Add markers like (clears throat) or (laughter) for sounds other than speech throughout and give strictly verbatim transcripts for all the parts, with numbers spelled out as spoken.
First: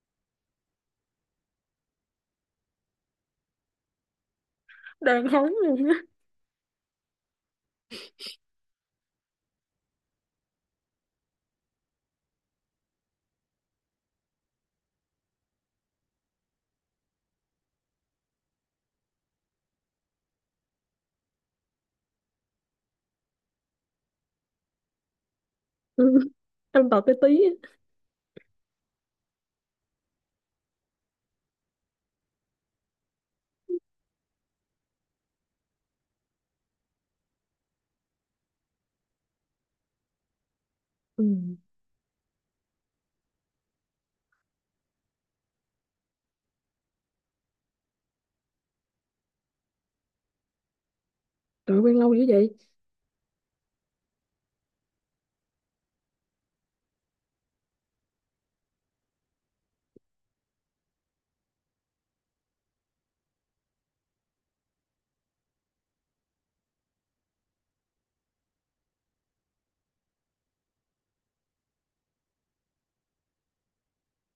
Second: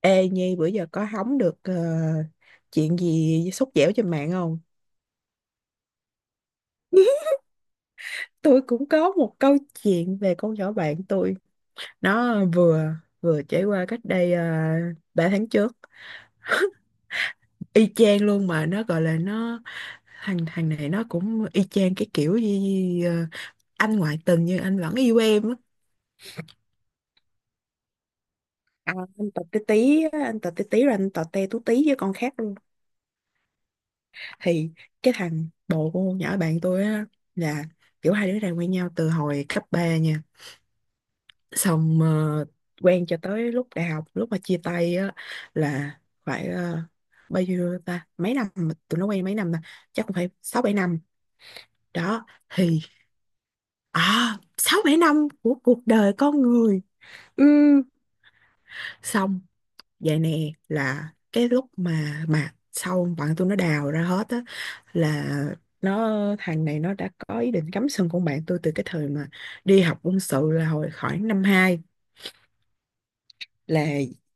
Ê Nhi bữa giờ có hóng được ờ, chuyện gì sốt dẻo trên mạng không? Đàn hóng luôn á. (laughs) Tôi cũng có một câu chuyện về con nhỏ bạn tôi. Nó vừa vừa trải qua cách đây uh, ba tháng trước. Y chang luôn mà nó gọi là nó thằng thằng này nó cũng y chang cái kiểu gì ờ, anh ngoại tình nhưng anh vẫn yêu em á. Ừ. Em tập cái tí á. À, anh tọt tí tí á, anh tọt tí tí rồi anh tọt te tú tí với con khác thì cái thằng bồ của con nhỏ bạn tôi á là kiểu hai đứa này quen nhau từ hồi cấp ba nha, Ừ. xong ờ, quen cho tới lúc đại học, lúc mà chia tay á là phải ờ, bao nhiêu ta, mấy năm mà tụi nó quen mấy năm ta, chắc cũng phải sáu bảy năm Trời, quen lâu dữ đó. vậy. Thì à, sáu bảy năm của cuộc đời con người, ừ. Xong vậy nè, là cái lúc mà mà sau bạn tôi nó đào ra hết á là nó, thằng này nó đã có ý định cắm sừng con bạn tôi từ cái thời mà đi học quân sự, là hồi khoảng năm hai. Là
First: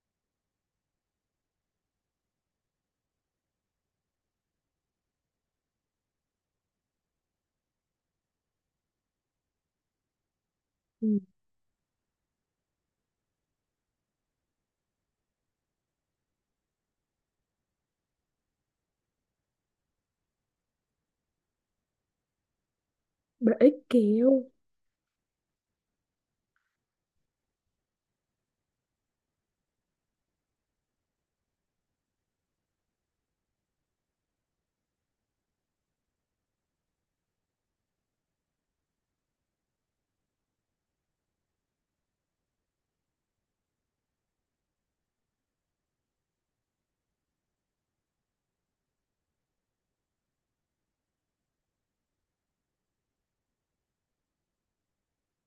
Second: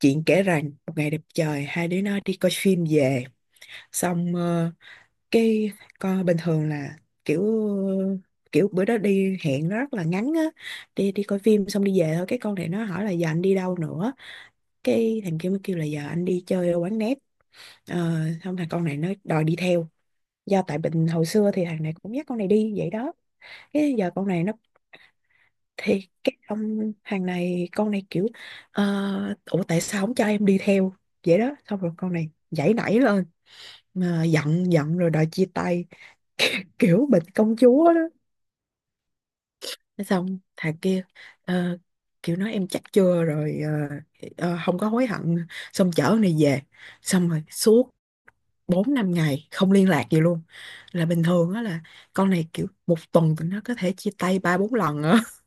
chuyện kể rằng một ngày đẹp trời, hai đứa nó đi coi phim về, xong ờ, cái coi bình thường là kiểu kiểu bữa đó đi hẹn nó rất là ngắn á, đi đi Ừ. coi phim xong đi về thôi, cái con này nó hỏi là giờ anh đi đâu nữa. Cái thằng kia mới kêu là giờ anh đi chơi ở quán net. Ờ, xong thằng con này nó đòi đi theo, do tại bệnh hồi xưa thì thằng này cũng dắt con này đi vậy đó. Bà ấy Cái giờ con kẹo. này nó, thì cái ông thằng này, con này kiểu ờ, ủa tại sao không cho em đi theo. Vậy đó xong rồi con này giãy nảy lên mà giận giận rồi đòi chia tay, kiểu bệnh công chúa đó. Xong thằng kia ờ, kiểu nói em chắc chưa rồi ờ, ờ, không có hối hận. Xong chở con này về, xong rồi suốt bốn năm ngày không liên lạc gì luôn. Là bình thường á là con này kiểu một tuần tụi nó có thể chia tay ba bốn lần á. (laughs)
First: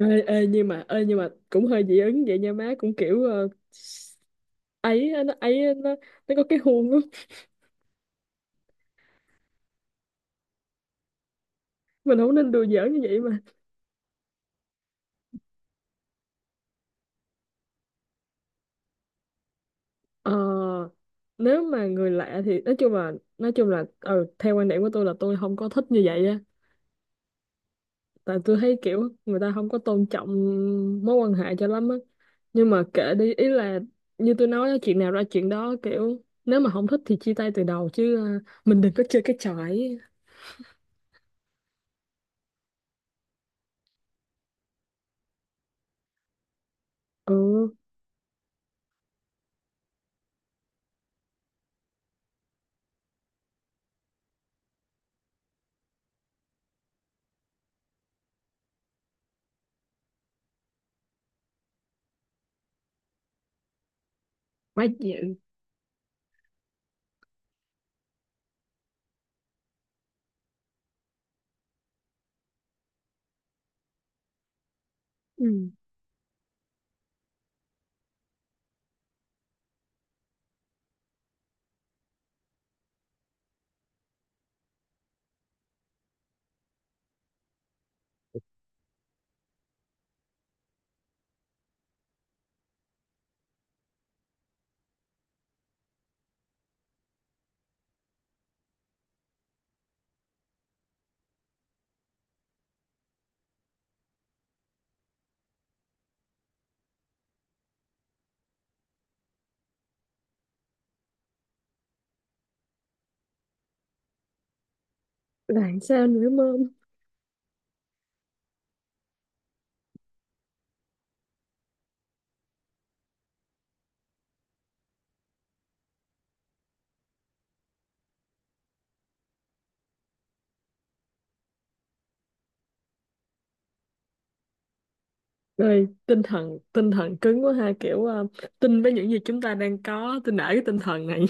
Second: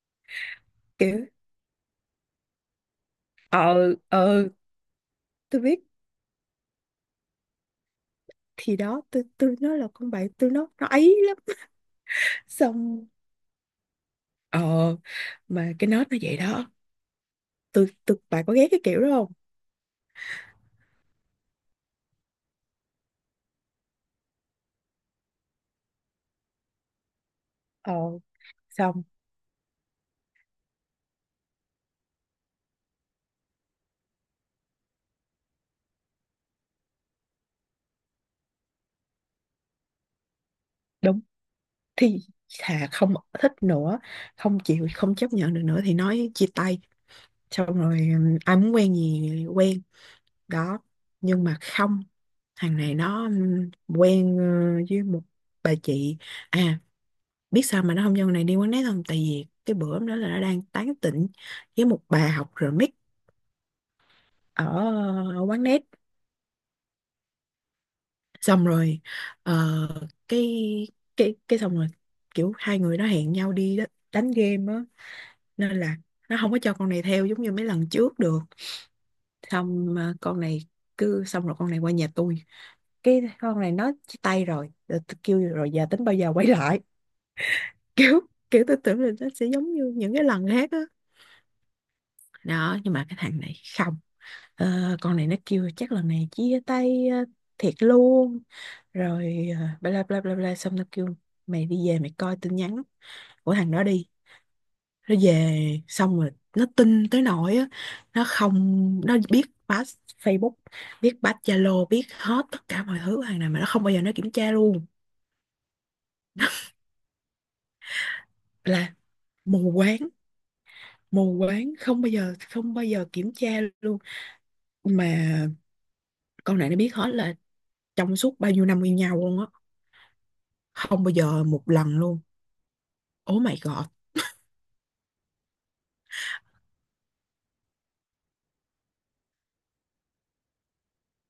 Ê, ê, nhưng mà ê, nhưng Kiểu mà cũng hơi dị ứng vậy nha má, cũng kiểu ờ, ờ ờ ấy á, nó tôi ấy á, biết. nó nó có cái huông á. Thì đó, tôi tôi nó là con bạn tôi, nó nó ấy lắm. Mình không nên đùa giỡn như Xong vậy mà. ờ mà cái nết nó vậy đó. Tôi tôi bạn có ghét cái kiểu đó không? ờ, Nếu mà người lạ thì nói chung là nói chung là ừ, theo quan điểm của tôi là tôi không có thích như vậy á. Ờ Tại tôi thấy Xong kiểu người ta không có tôn trọng mối quan hệ cho lắm á, nhưng mà kệ đi, ý là như tôi nói á, chuyện nào ra chuyện đó, kiểu nếu mà không thích thì chia tay từ đầu chứ, à, mình đừng có chơi cái trò ấy. đúng thì thà không thích nữa, không chịu, không chấp nhận được nữa thì nói chia tay. Ừ. Xong rồi ừ, ai muốn quen gì quen đó, nhưng mà không, thằng này nó ừm, quen ờ, với một bà chị à. Biết sao mà nó không cho con này đi quán nét không, tại vì cái bữa hôm đó là nó đang tán tỉnh với một bà học remix ở, Quá dịu. ở quán nét. Xong rồi ờ, cái cái cái xong rồi kiểu hai người nó hẹn nhau đi đó, đánh game á, Ừ. nên là nó không có cho con này theo giống như mấy lần trước được. Xong ờ, con này cứ, xong rồi con này qua nhà tôi, cái con này nó chia tay rồi rồi tôi kêu rồi giờ tính bao giờ quay lại. (laughs) kiểu kiểu tôi tưởng là nó sẽ giống như những cái lần khác á đó. Nhưng mà cái thằng này không. Ờ, con này nó kêu chắc lần này chia tay ờ, thiệt luôn rồi ờ, bla bla bla bla bla. Xong nó kêu mày đi về mày coi tin nhắn của thằng đó đi. Nó về, xong rồi nó tin tới nỗi á, nó không, nó biết pass Facebook, biết pass Zalo, biết hết tất cả mọi thứ của thằng này mà nó không bao giờ nó kiểm tra luôn. Làm sao nữa mơm? Là mù quáng, mù quáng không bao giờ, không bao giờ kiểm tra luôn. Mà con này nó biết hết, là trong suốt bao nhiêu năm yêu nhau luôn á, không bao giờ một lần luôn. Oh my god. Rồi tinh thần tinh thần cứng quá ha, kiểu à, tin với những gì chúng ta đang có, tin, nể cái tinh thần này.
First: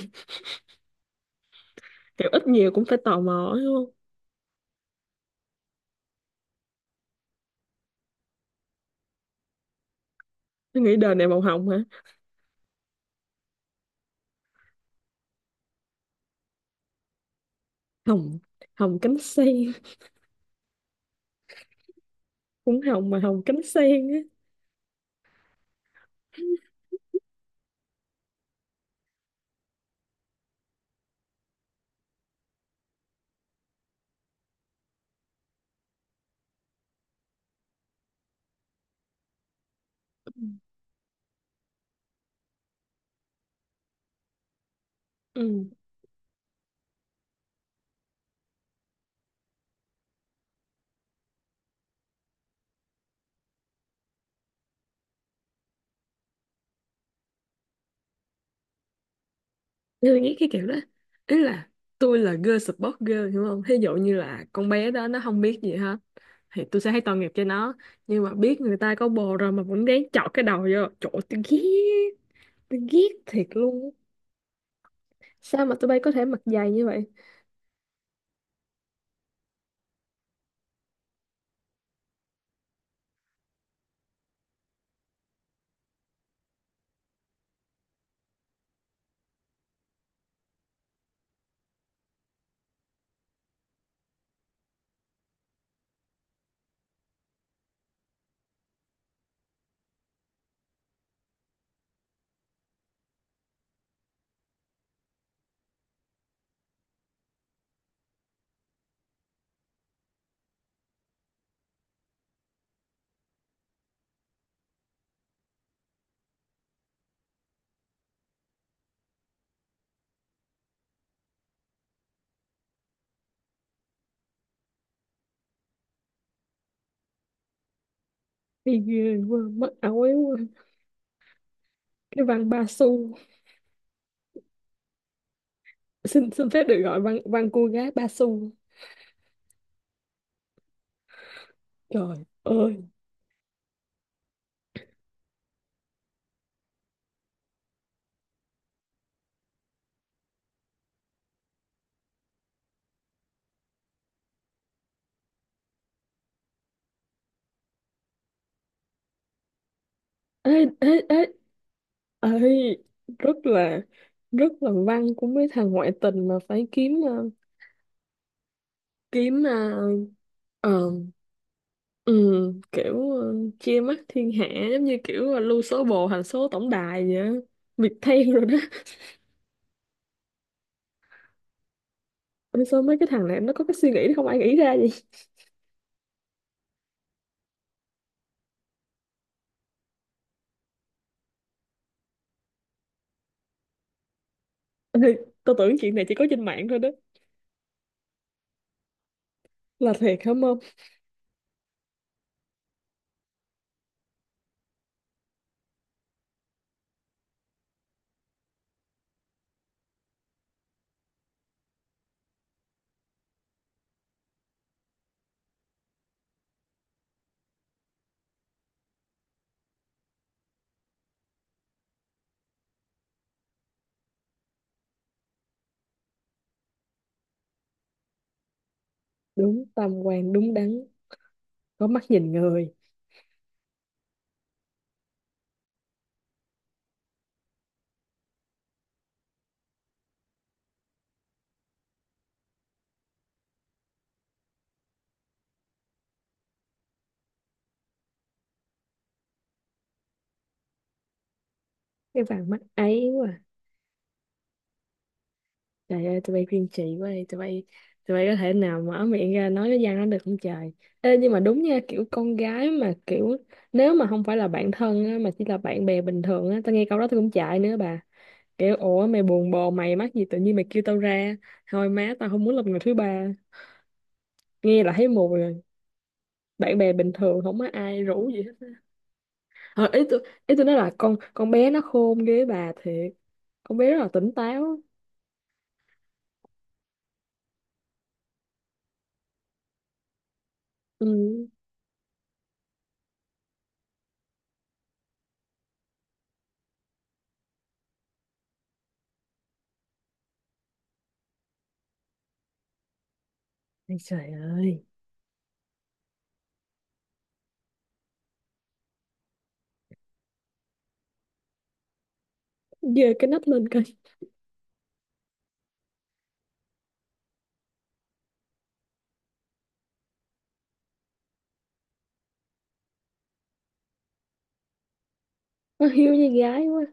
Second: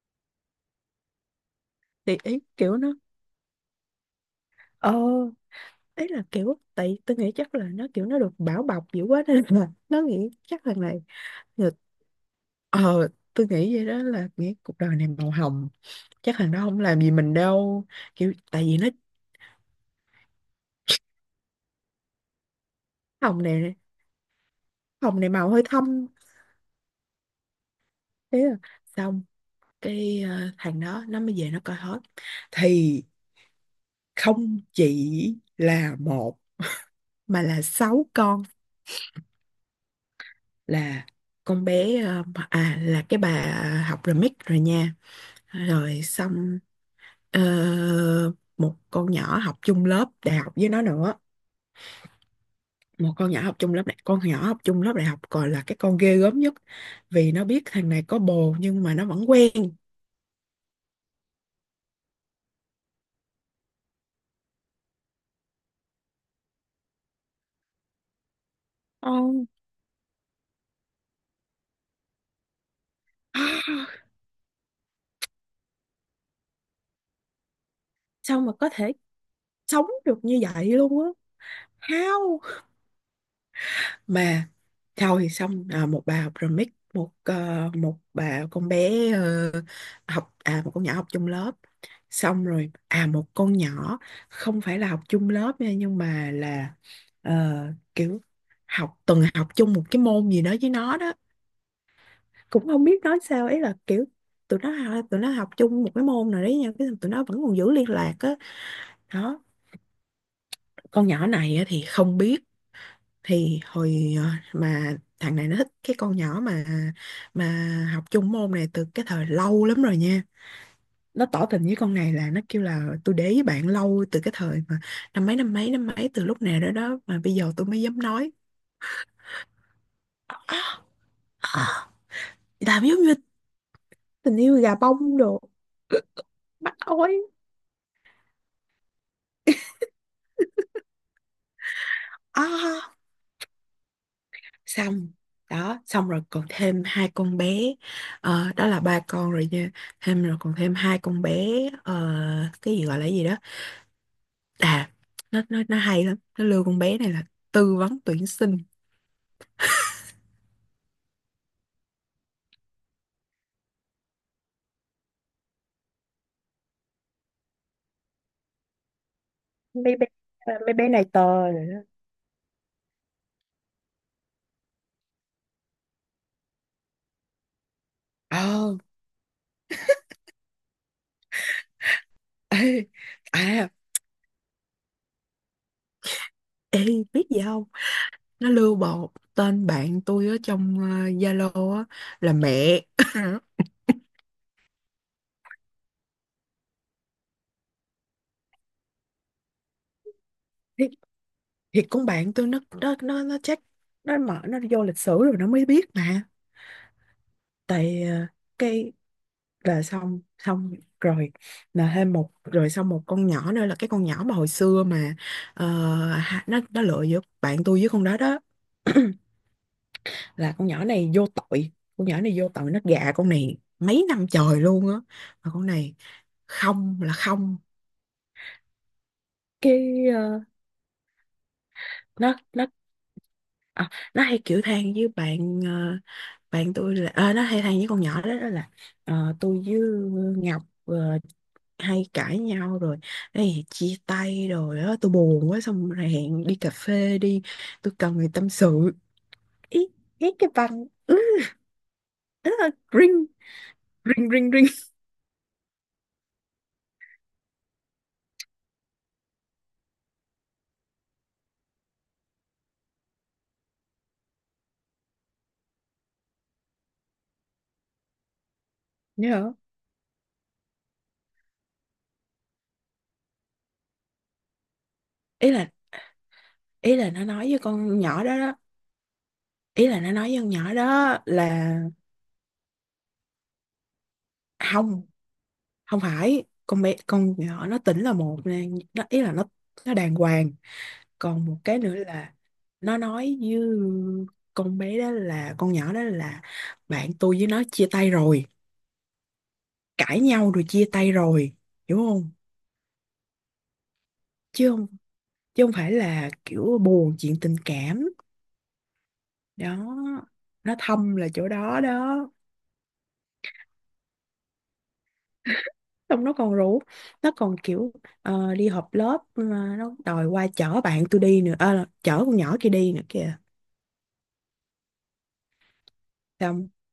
(laughs) Thì Kiểu ý ít nhiều kiểu cũng nó phải tò mò ấy, đúng không? ờ ấy, là kiểu tại tôi nghĩ chắc là nó kiểu, nó được bảo bọc dữ quá nên là nó nghĩ chắc thằng Tôi nghĩ này đời này màu hồng người- hả? ờ tôi nghĩ vậy đó, là nghĩ cuộc đời này màu hồng, chắc thằng đó không làm gì mình đâu kiểu. Hồng. Tại vì nó Hồng cánh sen. Cũng hồng mà hồng hồng cánh này, sen á. hồng này màu hơi thâm. Thế là xong, cái ờ, thằng đó nó mới về nó coi hết thì không chỉ là một mà là sáu con. Là con bé ờ, à, là cái bà học remix rồi nha. Ừ, Rồi xong ờ, một con nhỏ học chung lớp đại học với nó nữa, một con nhỏ học chung lớp đại con nhỏ học chung lớp đại học còn là cái con ghê gớm nhất, vì nó biết thằng này có bồ nhưng mà nó vẫn quen. tôi nghĩ cái kiểu đó, ý là tôi là girl support girl, hiểu không? Thí dụ như là con bé đó nó không biết gì hết thì tôi sẽ thấy tội nghiệp cho nó, nhưng mà biết người ta có Ồ, bồ rồi mà vẫn ráng chọt cái đầu vô chỗ, tôi ghét. Tôi ghét thiệt luôn á. (gasps) Sao mà tụi bay có thể mặc dày như vậy? sao mà có thể sống được như vậy luôn á, how. Mà thôi, xong à, một bà học remix, một ờ, một bà con bé ờ, học à, một con nhỏ học chung lớp. Xong rồi à, một con nhỏ không phải là học chung lớp nha, nhưng mà là ờ, kiểu học từng học chung một cái môn gì đó với nó đó. Cũng không biết nói sao ấy, là kiểu tụi nó tụi nó học chung một cái môn nào đấy nha, cái tụi nó vẫn còn giữ liên lạc á đó. Con nhỏ này á thì không biết, thì hồi ờ, mà thằng này nó thích cái con nhỏ mà mà học chung môn này từ cái thời lâu lắm rồi nha. Nó tỏ tình với con này là nó kêu là tôi để ý bạn lâu từ cái thời mà năm mấy, năm mấy, năm mấy, từ lúc nào đó đó mà bây giờ tôi mới dám nói. Thì ghê quá, mất áo quá. Cái văn (gasps) ba Làm giống xu. như tình yêu gà bông đồ, Xin xin phép bắt được gọi văn ói. văn cô gái ba xu. (laughs) Trời À. ơi. Xong đó, xong rồi còn thêm hai con bé. Ờ, đó là ba con rồi nha, thêm rồi còn thêm hai con bé. ờ, cái gì gọi là cái gì đó à, nó nó nó hay lắm, nó lừa con bé này là tư vấn tuyển sinh. Ê, ê, ê, ấy, rất là rất là văn của mấy thằng ngoại tình mà phải kiếm ờ, kiếm, à, Mấy bé à, mấy bé ờ, này to rồi đó. ừ, kiểu ờ, chia mắt thiên hạ, giống như kiểu là lưu số bồ thành số tổng đài vậy á. Việc thay (laughs) rồi đó. ờ Ôi, sao (laughs) mấy cái thằng này nó Ê có à, cái suy nghĩ đó, không ai nghĩ ra vậy. ê biết gì không, nó lưu bộ tên bạn tôi ở trong ờ, Zalo á là mẹ. (laughs) (laughs) Ê, tôi tưởng chuyện này chỉ có trên mạng thôi đó, là thiệt không? Không, thì, thì con bạn tôi nó nó nó nó check, nó mở nó vô lịch sử rồi nó mới biết mà. Tại ờ, cái là xong xong rồi là thêm một, rồi xong một con nhỏ nữa là cái con nhỏ mà hồi xưa mà ờ, ha- nó nó lựa giữa bạn tôi với con đó đó. (clears throat) Là con nhỏ này vô tội, con nhỏ này vô tội, nó gạ con này mấy năm trời luôn á mà con này không là không. đúng tam Cái quan ờ, đúng đắn, có mắt nhìn nó nó người. à, nó hay kiểu than với bạn ờ, bạn tôi, là ờ, nó hay than với con nhỏ đó, đó là ờ, tôi với Ngọc ờ, hay cãi nhau rồi. Ê, chia tay rồi á, tôi buồn quá, xong rồi hẹn đi cà phê đi, tôi cần người tâm sự. Ý, ý cái bằng. Cái vàng mắt (laughs) ấy. Ring ring ring ring. Trời ơi, tụi bay kiên trì quá đi, tụi bay tụi bay có thể nào mở miệng ra nói cái văn đó được không trời? Ê, nhưng mà đúng nha, kiểu con gái mà kiểu nếu mà không phải là bạn thân á, mà chỉ là bạn bè bình thường á, tao nghe câu đó tao cũng chạy nữa bà. Kiểu ủa, mày buồn Nhớ, bồ, mày mắc gì tự nhiên mày kêu tao ra. Thôi má, tao không muốn làm người thứ ba. Nghe là thấy mùi ý rồi. là Bạn bè ý là bình nó thường nói không với có con ai nhỏ rủ đó gì đó, hết. ý Ờ, ý là nó tôi nói với con ý tôi nói nhỏ là con đó con bé là nó khôn ghê bà thiệt. Con bé rất là tỉnh táo. không, không phải con bé, con nhỏ nó tỉnh là một nè, nó ý là nó nó đàng hoàng. Ừ. Còn một cái nữa là nó nói với con bé đó là, con nhỏ đó là bạn tôi với nó chia tay rồi, cãi nhau rồi, chia tay rồi, hiểu không, Ây trời chứ ơi. không chứ không phải là kiểu buồn chuyện tình cảm đó. Nó thâm là chỗ đó đó. Giơ cái nách lên coi. Xong nó còn rủ, nó còn kiểu ờ, đi họp lớp mà nó đòi qua chở bạn tôi đi nữa. Ờ, Chở con nhỏ kia đi nữa kìa. Nó hiếu như gái Xong quá.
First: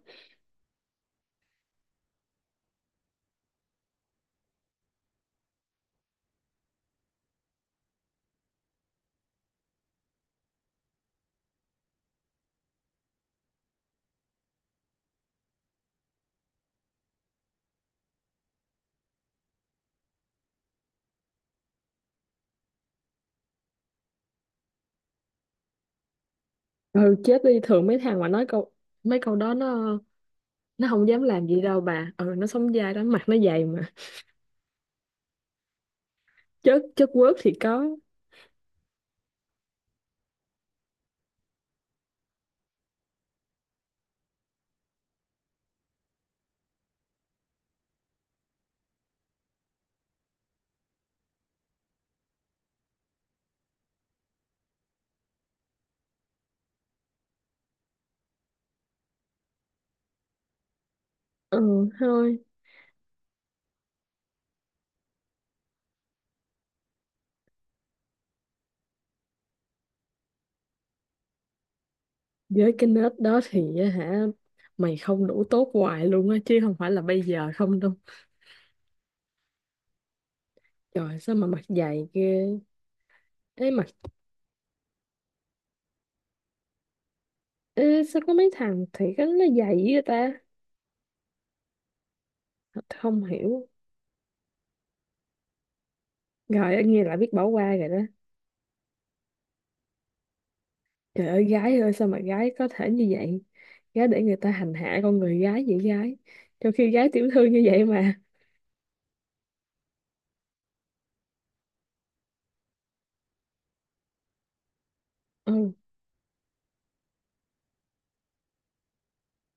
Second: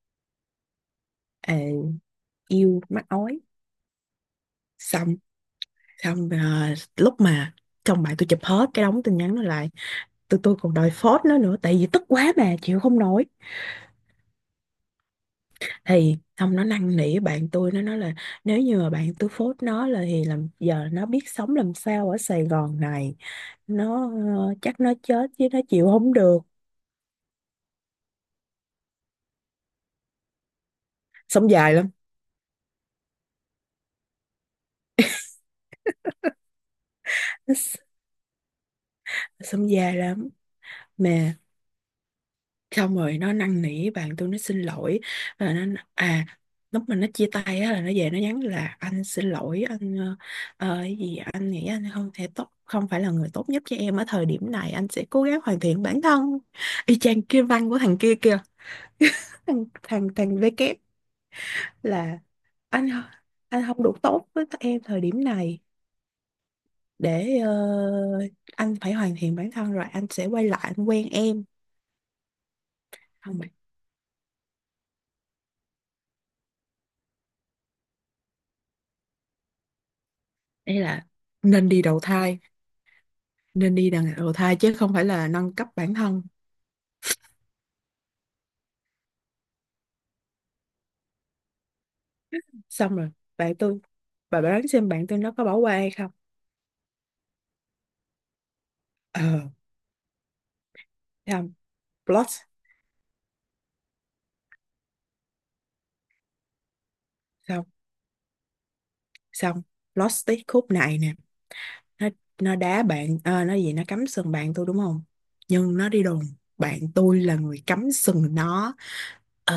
ờ, yêu mắc ói. Xong xong ờ, lúc mà chồng bạn tôi chụp hết cái đống tin nhắn nó lại, tụi tôi còn đòi phốt nó nữa tại vì tức quá mà chịu không nổi, thì xong nó năn nỉ bạn tôi, nó nói là nếu như mà bạn tôi phốt nó là, thì làm giờ nó biết sống làm sao ở Sài Gòn này, nó ờ, chắc nó chết chứ nó chịu không được. Ừ, chết đi. Thường mấy thằng mà nói câu mấy câu đó nó nó không dám làm Sống gì dài đâu lắm, bà. Ừ, nó sống dai đó, mặt nó dày mà. Chất chất quớt thì nó s- có. sống dài lắm mà. Xong rồi nó năn nỉ bạn tôi, nó xin lỗi, và nó à, lúc mà nó chia tay á là nó về nó nhắn là anh xin lỗi, anh ờ, ờ, cái gì anh nghĩ anh không thể tốt, không phải là người tốt nhất cho em ở thời điểm này, anh sẽ cố gắng hoàn thiện bản thân. Y chang kia, văn của thằng kia kìa, thằng thằng thằng V kép, Ừ là thôi, anh anh không đủ tốt với tụi em thời điểm này, để ờ, anh phải hoàn thiện bản thân rồi anh sẽ quay lại anh quen em. với cái nết Không đó mày, thì á hả? Mày không đủ tốt hoài luôn á, chứ không phải là bây giờ không đâu. ấy là Trời, sao mà mặt nên đi đầu dày thai, ghê. ê nên mặt đi đằng đầu thai chứ không phải là nâng cấp bản thân. ê sao có mấy thằng thì cái nó dày vậy ta? Xong rồi Không bạn hiểu. tôi, bà đoán xem bạn tôi nó có bỏ qua hay không. Rồi nghe lại biết bỏ qua rồi đó. ờ Trời ơi, Xong gái ơi, sao mà plot, gái có thể như vậy? Gái để người ta hành hạ con người gái vậy gái. Trong khi gái tiểu thư như xong vậy mà. xong plot twist khúc này nè. Nó nó đá bạn, à, nó gì, nó cắm sừng bạn tôi đúng không, Ừ. nhưng nó đi đồn bạn tôi là người cắm sừng nó. Ờ,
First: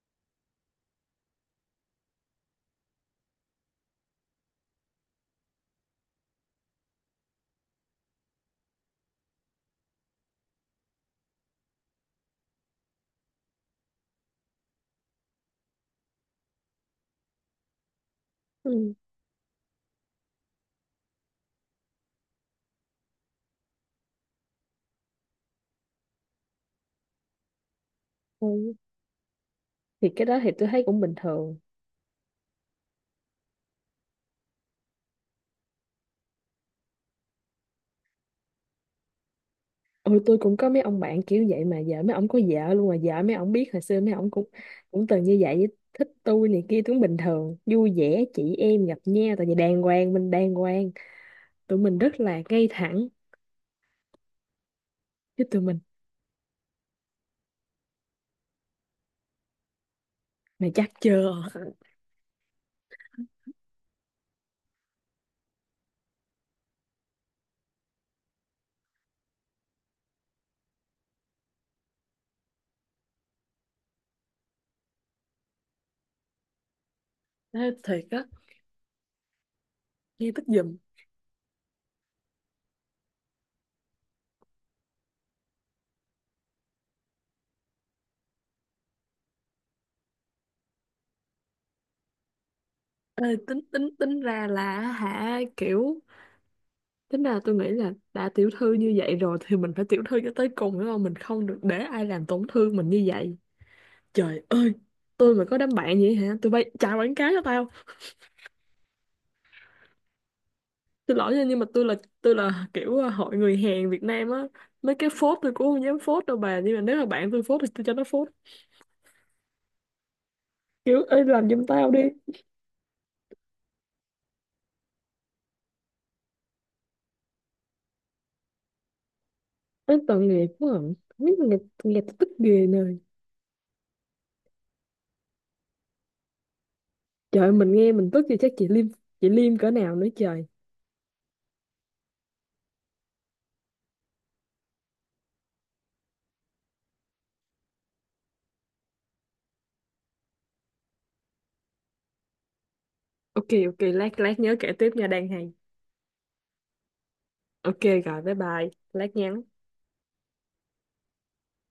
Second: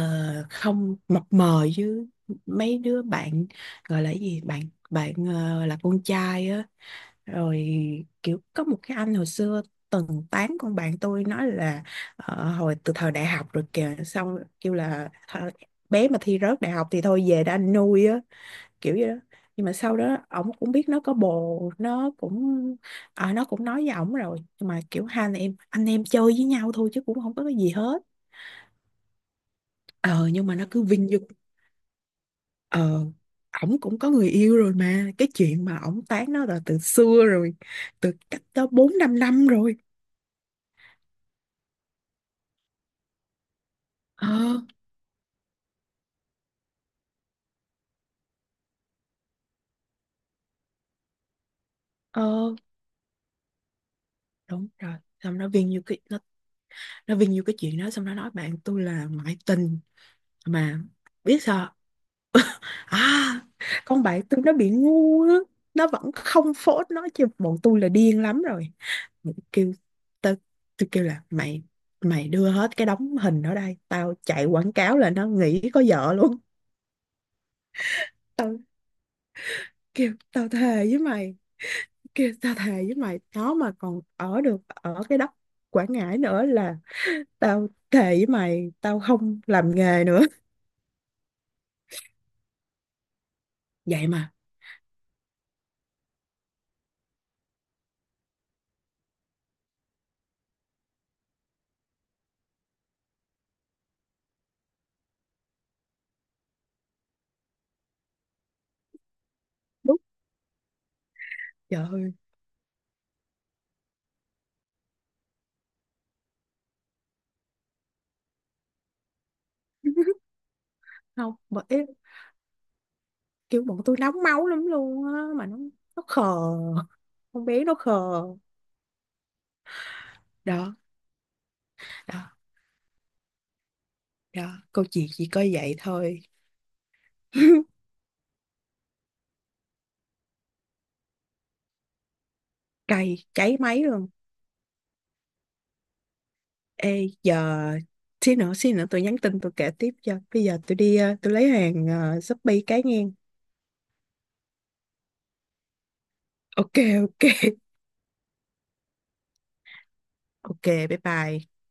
Không mập mờ chứ, mấy đứa bạn gọi là cái gì, bạn bạn ờ, là con trai á. Rồi kiểu có một cái anh hồi xưa từng tán con bạn tôi, nói là ờ, hồi từ thời đại học rồi kìa, xong kêu là "Thôi, bé mà thi rớt đại học thì thôi về đã anh nuôi á", Ừ. kiểu vậy đó. Nhưng mà sau đó ổng cũng biết nó có bồ, nó cũng à, nó cũng nói với ổng rồi, nhưng mà kiểu hai anh em, anh em chơi với nhau thôi chứ cũng không có cái gì hết. Ừ. Thì cái ờ đó nhưng thì mà nó tôi thấy cứ cũng vinh bình dung. thường. ờ Ổng cũng có người yêu rồi mà, cái chuyện mà ổng tán nó là từ xưa rồi, từ cách đó bốn năm năm rồi. Ừ, tôi cũng có mấy ông bạn kiểu vậy mà. Vợ mấy ông có vợ luôn mà. Vợ mấy ông biết hồi xưa mấy ờ ông cũng cũng từng như vậy. Thích tôi này kia cũng bình thường. Vui vẻ chị em gặp nhau. Tại vì đàng hoàng mình đàng hoàng. Tụi mình rất là ờ ngay thẳng. Đúng rồi. Xong Chứ nó tụi viên mình như cái nó nó viên như cái chuyện đó, xong nó nói bạn tôi là ngoại tình mày mà chắc chưa. biết sao. À, con bạn tôi nó bị ngu á, nó vẫn không phốt nó chứ bọn tôi là điên lắm rồi. Mình kêu tao, tôi kêu là mày mày đưa hết cái đống hình ở đây, tao chạy quảng cáo là nó nghĩ có vợ luôn. Thế thiệt á, Tao kêu nghe tức tao giùm. thề với mày, kêu tao thề với mày, nó mà còn ở được ở cái đất Quảng Ngãi nữa là tao thề với mày, tao không làm nghề nữa. Ê, tính tính Vậy tính mà. ra là hả, kiểu tính ra tôi nghĩ là đã tiểu thư như vậy rồi thì mình phải tiểu thư cho tới cùng, đúng không? Mình không được để ai làm tổn thương mình như vậy. Trời ơi, tôi mà có đám bạn vậy hả, tôi bay chào quảng cáo cho tao. Đúng. Xin lỗi nha, nhưng mà Trời tôi là ơi. tôi là kiểu ờ, hội người Hàn Việt Nam á. Mấy cái phốt tôi cũng không dám phốt đâu bà, nhưng mà nếu mà bạn tôi phốt thì tôi cho nó phốt. (laughs) Kiểu ơi, Không, làm giùm bởi tao đi. kiểu bọn tôi nóng máu lắm luôn á mà nó nó khờ, con bé nó khờ Ê, tội nghiệp quá đó. à. Không biết. Tội nghiệp, tội nghiệp, tôi Đó tức ghê nơi. đó, câu chuyện chỉ có vậy thôi. Trời, mình (laughs) nghe mình tức thì chắc chị Liêm, chị Liêm cỡ nào nữa trời. Cay cháy máy luôn. Ê giờ xí nữa, xí nữa tôi nhắn tin tôi kể tiếp cho, bây giờ tôi đi ờ, tôi lấy hàng ờ, Shopee cái nghe. Ok ok, lát lát nhớ kể tiếp nha, đang hay. Ok ok Ok. Rồi bye bye, lát nhắn. ok, bye bye.